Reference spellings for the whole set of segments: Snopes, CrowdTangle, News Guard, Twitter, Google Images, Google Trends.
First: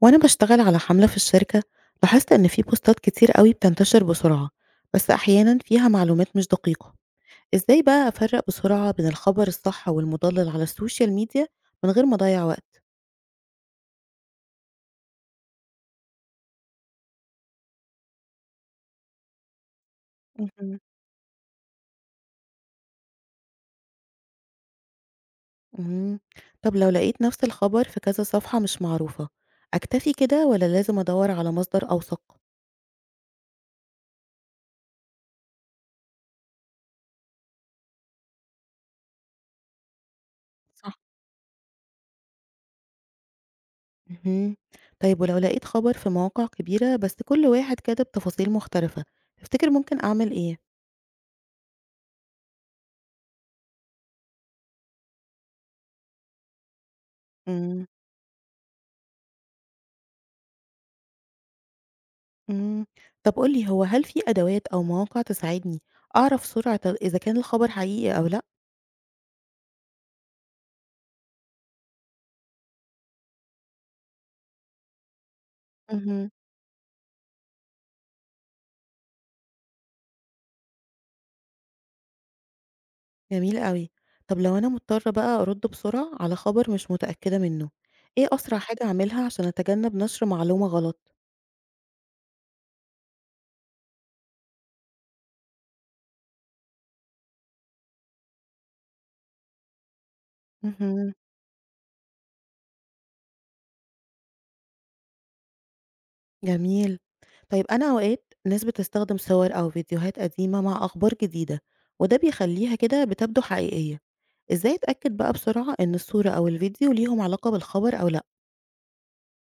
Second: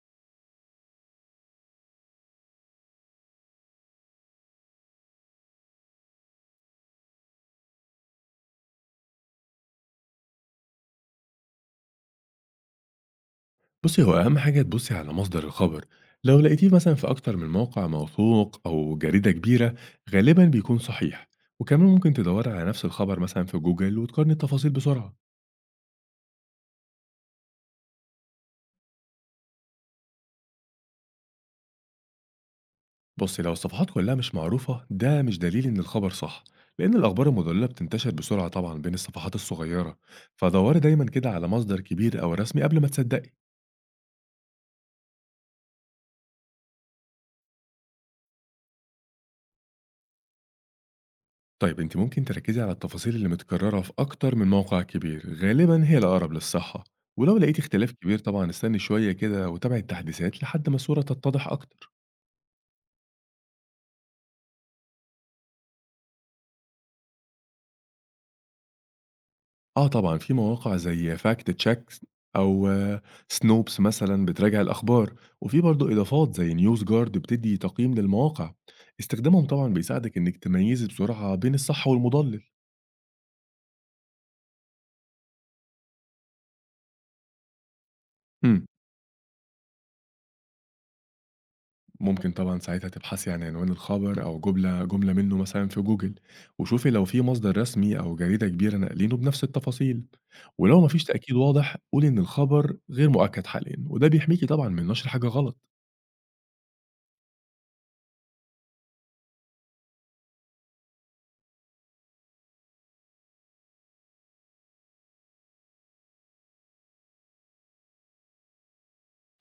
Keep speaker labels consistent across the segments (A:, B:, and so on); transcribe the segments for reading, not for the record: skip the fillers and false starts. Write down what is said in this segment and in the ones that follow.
A: وأنا بشتغل على حملة في الشركة لاحظت إن في بوستات كتير قوي بتنتشر بسرعة بس أحيانا فيها معلومات مش دقيقة. إزاي بقى أفرق بسرعة بين الخبر الصح والمضلل على السوشيال ميديا من غير ما أضيع وقت؟
B: بُصّي، هو أهم حاجة تبُصّي على مصدر الخبر، لو لقيتيه مثلًا في أكتر من موقع موثوق أو جريدة كبيرة، غالبًا
A: مهم.
B: بيكون صحيح، وكمان ممكن تدوّري على نفس الخبر مثلًا في جوجل وتقارني التفاصيل بسرعة.
A: مم. طب لو لقيت نفس الخبر في كذا صفحة مش معروفة أكتفي كده ولا لازم أدور على مصدر أوثق؟
B: بُصّي، لو الصفحات كلّها مش معروفة، ده مش دليل إن الخبر صح، لإن الأخبار المضلّلة بتنتشر بسرعة طبعًا بين الصفحات الصغيّرة، فدوّري
A: صح،
B: دايمًا كده على مصدر كبير أو رسمي قبل ما تصدّقي.
A: مهم. طيب ولو لقيت خبر في مواقع كبيرة بس كل واحد كاتب تفاصيل مختلفة تفتكر ممكن أعمل إيه؟
B: طيب أنتِ ممكن تركّزي على التفاصيل اللي متكررة في أكتر من موقع كبير، غالبًا هي الأقرب للصحة، ولو لقيتِ اختلاف كبير طبعًا استني شوية كده وتابعي التحديثات لحد ما الصورة تتضح أكتر.
A: إمم. طب قُل لي هو هل في أدوات أو مواقع تساعدني أعرف سرعة إذا كان الخبر حقيقي أو لأ؟
B: آه طبعًا في مواقع زي fact checks أو Snopes مثلًا بتراجع الأخبار، وفي برضه
A: اهم.
B: إضافات زي news guard بتدّي تقييم للمواقع، استخدامهم طبعًا بيساعدِك إنِّك تميّزي بسرعة بين الصح والمُضلِّل.
A: جميل أوي. طب لو أنا مضطرة بقى أرُد بسرعة على خبر مش متأكدة منه، إيه أسرع
B: إمم.
A: حاجة أعملها عشان أتجنب نشر معلومة غلط؟
B: ممكن طبعًا ساعتها تبحثي عن عنوان الخبر أو جملة جملة منه مثلًا في جوجل، وشوفي لو في مصدر رسمي أو جريدة كبيرة ناقلينه بنفس التفاصيل، ولو ما فيش
A: اهم.
B: تأكيد واضح قولي إن الخبر غير مؤكد حاليًا، وده بيحميكي طبعًا من نشر حاجة غلط.
A: جميل. طيب أنا أوقات ناس بتستخدم صور أو فيديوهات قديمة مع أخبار جديدة، وده بيخلّيها كده بتبدو حقيقية. إزاي أتأكد بقى بسرعة إن الصورة أو الفيديو ليهم علاقة بالخبر أو لأ؟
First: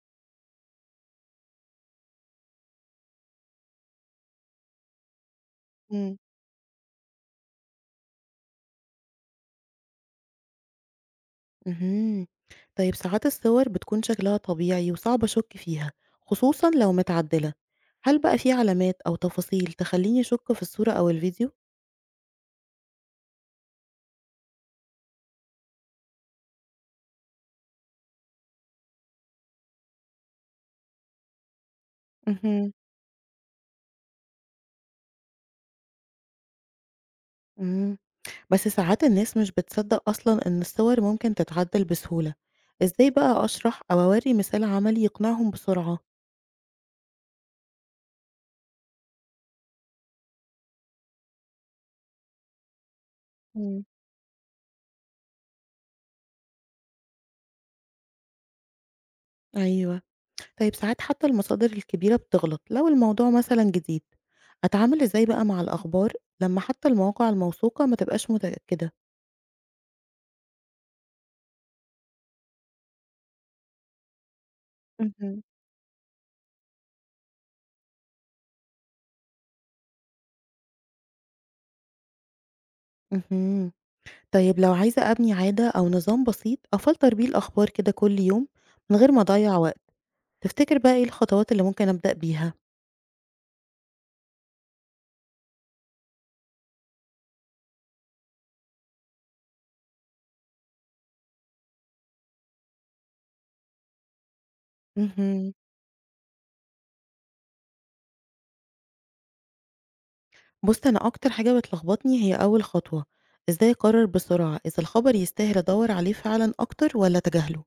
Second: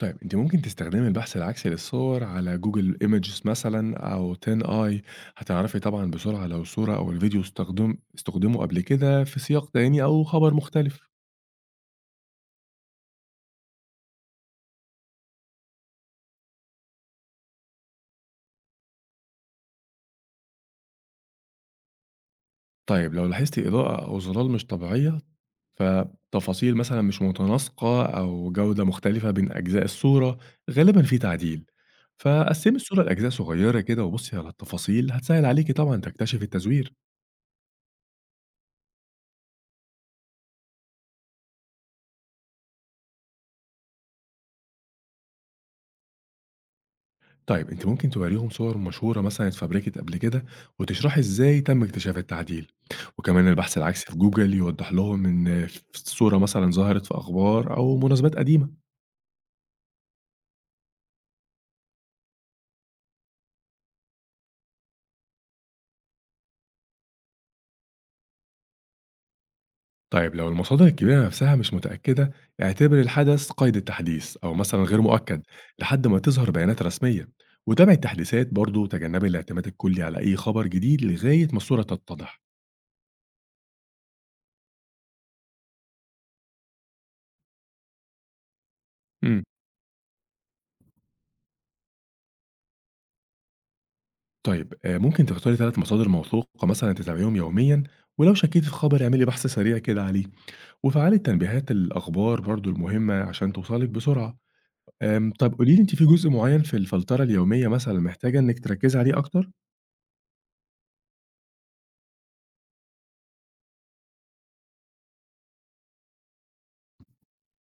B: طيب أنتِ ممكن تستخدمي البحث العكسي للصور على جوجل إيميجز مثلًا أو TinEye هتعرفي طبعًا
A: إمم.
B: بسرعة لو الصورة أو الفيديو استخدموا قبل كده في سياق تاني أو خبر مختلف.
A: اهم. طيب ساعات الصور بتكون شكلها طبيعي وصعب أشُك فيها، خصوصًا لو متعدلة. هل بقى في علامات أو تفاصيل تخلّيني أشُك في الصورة أو الفيديو؟
B: طيب لو لاحظتِ إضاءة أو ظلال مش طبيعية فتفاصيل مثلًا مش متناسقة أو جودة مختلفة بين أجزاء الصورة، غالبًا في تعديل.
A: اهم،
B: فقسّمي الصورة لأجزاء صغيرة كده وبُصّي على التفاصيل، هتسهِّل عليكِ طبعًا تكتشفي التزوير.
A: إمم. بس ساعات الناس مش بتصدّق أصلًا إن الصور ممكن تتعدل بسهولة. إزاي بقى أشرح أو أورّي مثال عملي يقنعهم بسرعة؟
B: طيب أنتِ ممكن تورّيهم صور مشهورة مثلًا اتفبركت قبل كده وتشرحي إزاي تم اكتشاف التعديل. وكمان البحث
A: إمم.
B: العكسي في Google يوضّح لهم إن ف الصورة مثلًا ظهرت في أخبار أو مناسبات قديمة.
A: أيوه. طيب ساعات حتى المصادر الكبيرة بتغلط لو الموضوع مثلًا جديد. أتعامل إزاي بقى مع الأخبار لمّا حتى المواقع الموثوقة ما تبقاش متأكدة؟
B: طيب لو المصادر الكبيرة نفسها مش متأكدة اعتبر الحدث قيد التحديث أو مثلا غير مؤكد
A: اهم.
B: لحد ما تظهر بيانات رسمية وتابع التحديثات برضو تجنبي الاعتماد الكلي على أي خبر جديد لغاية ما الصورة تتضح.
A: اهم. طيب لو عايزة أبني عادة أو نظام بسيط أفلتر بيه الأخبار كده كل يوم من غير ما
B: امم
A: أضيّع وقت، تفتكر بقى إيه الخطوات اللي ممكن أبدأ بيها؟
B: طيب آه، ممكن تختاري 3 مصادر موثوقة مثلا تتابعيهم يوميا ولو شكيتي في خبر اعملي بحث سريع كده عليه وفعلي تنبيهات الأخبار برضو المهمة عشان توصلك بسرعة.
A: اهم.
B: طب قولي لي انت في جزء معين في الفلترة اليومية مثلا محتاجة انك تركزي عليه اكتر.
A: بُص أنا أكتر حاجة بتلخبطني هي أول خطوة، إزاي أقرر بسرعة إذا الخبر يستاهل أدوّر عليه فعلًا أكتر والّا أتجاهله؟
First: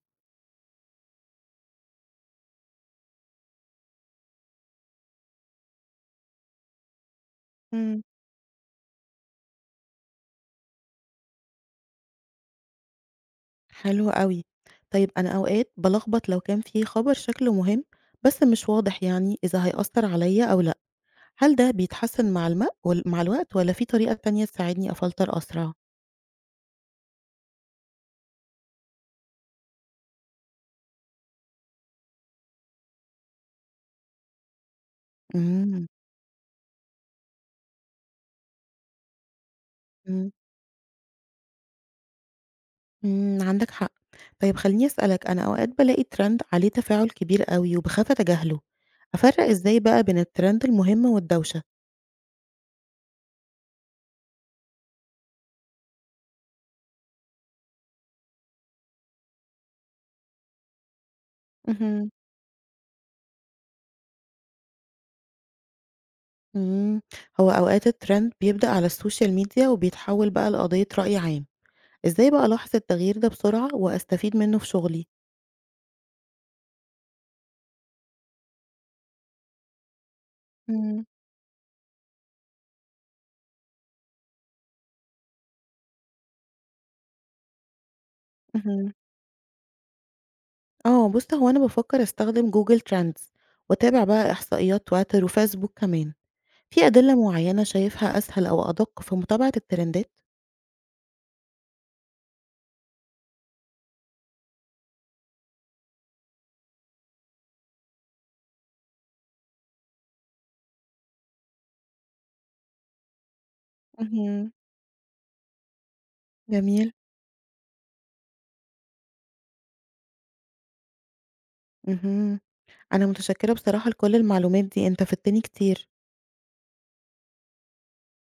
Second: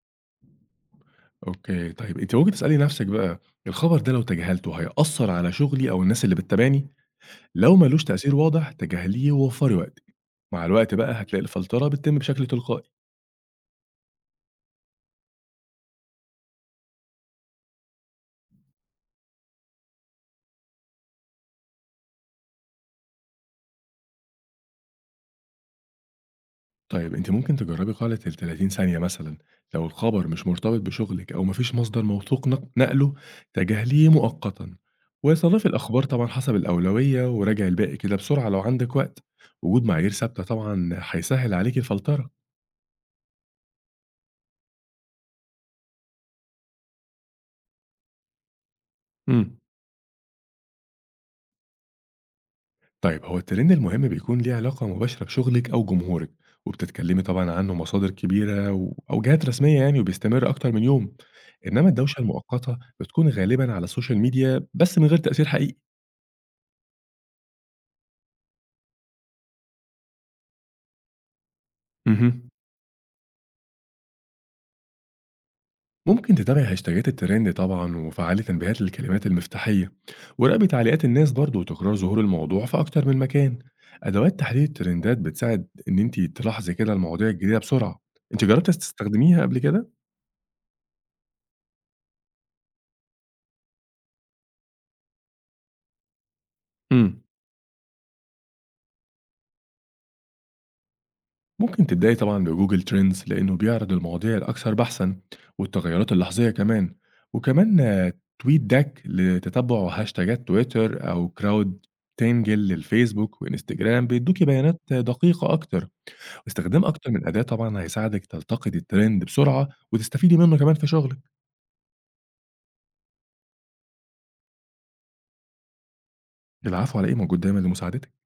B: أوكي، طيب أنتِ ممكن تسألي نفسِك بقى الخبر ده لو تجاهلته هيأثّر على شغلي أو الناس اللي بتتابعني؟ لو ما
A: إمم،
B: لوش تأثير واضح تجاهليه ووفّري وقت، مع الوقت بقى هتلاقي الفلترة بتتم بشكل تلقائي.
A: حلو أوي. طيب أنا أوقات بالخبط لو كان في خبر شكله مهم بس مش واضح يعني إذا هيأثّر عليّا أو لأ، هل ده بيتحسن مع المق وال مع الوقت والّا في طريقة تانية تساعدني أفلتر أسرع؟
B: طيب أنتِ ممكن تجرّبي قاعدة ال30 ثانية مثلًا، لو الخبر مش مرتبط بشغلِك أو ما فيش مصدر موثوق نقله تجاهليه مؤقتًا، وصنّفي
A: إمم،
B: الأخبار طبعًا حسب الأولوية وراجعي الباقي كده بسرعة لو عندِك وقت. وجود معايير
A: إمم،
B: ثابتة طبعًا هيسهّل عليكِ الفلترة.
A: إمم، عندك حق. طيب خلّيني أسألك، أنا أوقات بالاقي trend عليه تفاعل كبير أوي وباخاف أتجاهله، أفرّق
B: إمم.
A: إزاي بقى بين الtrend المهم والدوشة؟
B: طيب هو الترند المهم بيكون ليه علاقة مباشرة بشغلِك أو جمهورِك، وبتتكلمي طبعًا عنه مصادر كبيرة أو جهات رسمية يعني وبيستمر أكتر من يوم، إنما
A: اهم،
B: الدوشة المؤقتة بتكون غالبًا على السوشيال ميديا بس من غير تأثير حقيقي.
A: إمم. هو أوقات الtrend بيبدأ على الsocial media وبيتحول بقى لقضية رأي عام، إزاي بقى
B: اهم.
A: ألاحظ التغيير ده بسرعة وأستفيد منه في شغلي؟
B: ممكن تتابعي هاشتاجات الترند طبعًا وفعّلي تنبيهات للكلمات المفتاحية، وراقبي
A: إمم،
B: تعليقات الناس برضه وتكرار ظهور الموضوع في أكتر من مكان. أدوات تحليل الترندات بتساعد إن أنتِ تلاحظي كده المواضيع الجديدة بسرعة. أنتِ جربتِ
A: اهم،
B: تستخدميها قبل كده؟
A: آه، بُص هو أنا بافكّر أستخدم Google Trends وأتابع بقى إحصائيات Twitter وFacebook كمان، في
B: إمم.
A: أدلة معيّنة شايفها أسهل أو أدق في متابعة الترندات؟
B: ممكن تبدأي طبعا بجوجل ترندز لأنه بيعرض المواضيع الأكثر بحثا والتغيرات اللحظية كمان وكمان تويت داك لتتبع هاشتاجات تويتر أو كراود تانجل للفيسبوك وانستجرام بيدوكي
A: اهم،
B: بيانات دقيقة أكتر واستخدام
A: جميل،
B: أكتر من أداة طبعا هيساعدك تلتقط الترند بسرعة وتستفيدي منه كمان في شغلك.
A: اهم. أنا متشكرة بصراحة لكل المعلومات دي، أنت فدتني كتير.
B: العفو، على إيه، موجود دايما لمساعدتك.